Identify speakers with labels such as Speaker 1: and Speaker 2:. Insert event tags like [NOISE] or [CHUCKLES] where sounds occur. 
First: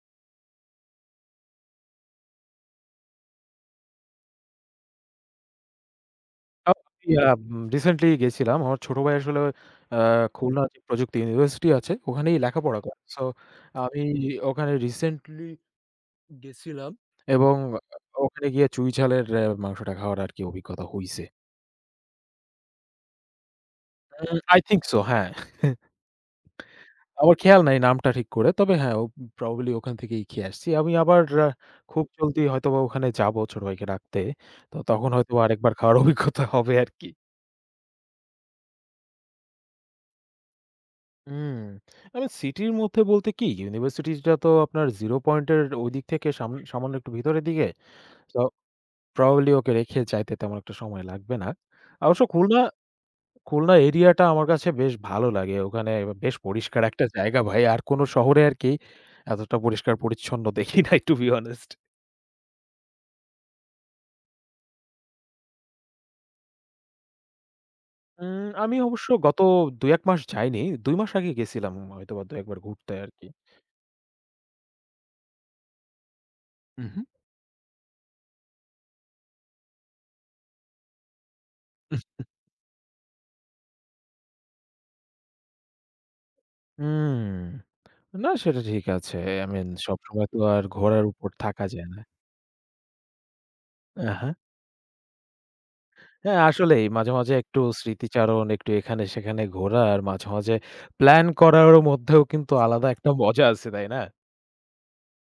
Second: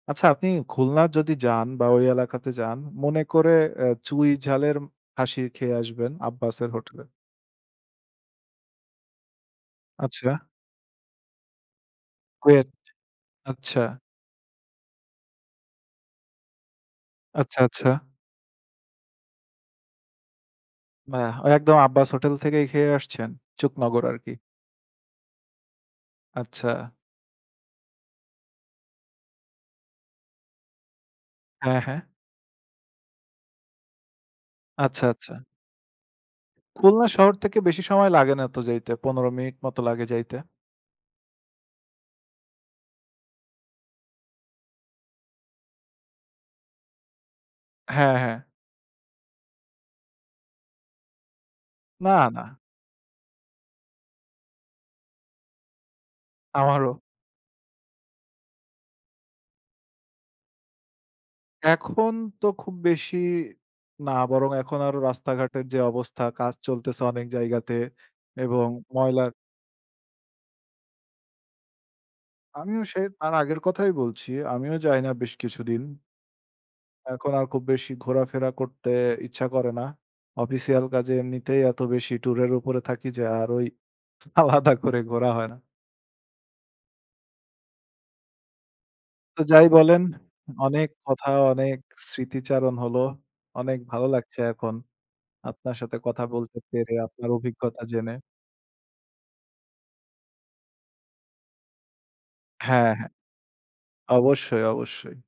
Speaker 1: আচ্ছা আপনি খুলনা যদি যান বা ওই এলাকাতে যান মনে করে অ্যা চুই ঝালের খাশি খেয়ে আসবেন আব্বাসের
Speaker 2: আপ
Speaker 1: হোটেলে।
Speaker 2: ইয়াপ, রিসেন্টলি গেছিলাম। আমার ছোট ভাই আসলে অ্যা
Speaker 1: আচ্ছা।
Speaker 2: খুলনা যে, প্রযুক্তি ইউনিভার্সিটি আছে। ওখানেই
Speaker 1: কুয়েট,
Speaker 2: লেখাপড়া করে। সো আ
Speaker 1: আচ্ছা।
Speaker 2: এই ওখানে রিসেন্টলি গেছিলাম এবং
Speaker 1: আচ্ছা, আচ্ছা।
Speaker 2: ওখানে গিয়ে চুঁই ঝালের অ্যা মাংসটা খাওয়ার আর কি অভিজ্ঞতা হইছে।
Speaker 1: [UNINTELLIGIBLE] ওই একদম আব্বাসের হোটেল থেকেই খেয়ে আসছেন, চুক নগর আর কি।
Speaker 2: অ্যা, I think so, হ্যাঁ।
Speaker 1: আচ্ছা।
Speaker 2: [CHUCKLES] আমার খেয়াল নাই নামটা ঠিক করে। তবে হ্যাঁ, ও প্রবাবলি ওখান থেকেই খেয়ে আসছি। আমি আবার অ্যা
Speaker 1: হ্যাঁ, হ্যাঁ।
Speaker 2: খুব জলদি হয়তোবা ওখানে যাবো ছোট ভাইকে রাখতে। তো
Speaker 1: আচ্ছা,
Speaker 2: তখন
Speaker 1: আচ্ছা।
Speaker 2: হয়তোবা আরেকবার খাওয়ার অভিজ্ঞতা হবে
Speaker 1: খুলনা
Speaker 2: আরকি।
Speaker 1: শহর থেকে বেশি সময় লাগে না তো যাইতে, ১৫ মিনিট মত লাগে যাইতে।
Speaker 2: উম! তবে সিটির মধ্যে বলতে কি ইউনিভার্সিটিটা তো আপনার জিরো পয়েন্ট এর ঐদিক থেকে সাম সামান্য একটু ভিতরের দিকে।
Speaker 1: হ্যাঁ,
Speaker 2: তো
Speaker 1: হ্যাঁ।
Speaker 2: প্রবাবলি ওকে রেখে যাইতে তেমন একটা সময় লাগবে না।
Speaker 1: না,
Speaker 2: অবশ্য
Speaker 1: না।
Speaker 2: খুলনা, খুলনা এরিয়াটা আমার কাছে বেশ ভালো লাগে। ওখানে বেশ পরিষ্কার
Speaker 1: আমারও।
Speaker 2: একটা জায়গা ভাই। আর কোন শহরে আরকি এতটা পরিষ্কার পরিচ্ছন্ন দেখি নাই টু বি অনেস্ট।
Speaker 1: এখন তো খুব বেশি না বরং এখন আরো রাস্তাঘাটের যে, অবস্থা কাজ চলতেছে অনেক জায়গাতে
Speaker 2: উম
Speaker 1: এবং
Speaker 2: আমি অবশ্য
Speaker 1: ময়লার
Speaker 2: গত ২ ১ মাস যাইনি। ২ মাস আগে গেছিলাম হয়তো ২ একবার
Speaker 1: আমিও
Speaker 2: ঘুরতে
Speaker 1: সে
Speaker 2: আরকি।
Speaker 1: তাঁর আগের কথাই বলছি, আমিও যাই না বেশ কিছুদিন।
Speaker 2: উহু।
Speaker 1: এখন আর খুব বেশি ঘোরাফেরা করতে ইচ্ছা করে না। অফিসিয়াল কাজে এমনিতেই এত বেশি
Speaker 2: [CHUCKLES]
Speaker 1: ট্যুরের উপরে থাকি যে, আর ওই আলাদা করে ঘোরা হয় না।
Speaker 2: উম না সেটা ঠিক আছে।
Speaker 1: তো
Speaker 2: আই
Speaker 1: যাই
Speaker 2: মিন
Speaker 1: বলেন
Speaker 2: সবসময় তো আর
Speaker 1: অনেক
Speaker 2: ঘোরার
Speaker 1: কথা
Speaker 2: উপর থাকা
Speaker 1: অনেক
Speaker 2: যায় না।
Speaker 1: স্মৃতিচারণ হলো। অনেক ভালো
Speaker 2: এহা।
Speaker 1: লাগছে এখন। আপনার সাথে কথা
Speaker 2: হ্যাঁ,
Speaker 1: বলতে
Speaker 2: আসলেই
Speaker 1: পেরে,
Speaker 2: মাঝে,
Speaker 1: আপনার
Speaker 2: মাঝে একটু
Speaker 1: অভিজ্ঞতা জেনে।
Speaker 2: স্মৃতিচারণ একটু এখানে সেখানে ঘোরার মাঝে, মাঝে প্লান করারও মধ্যেও কিন্তু আলাদা
Speaker 1: হ্যাঁ, হ্যাঁ।
Speaker 2: একটা মজা আছে, তাই না?
Speaker 1: অবশ্যই, অবশ্যই।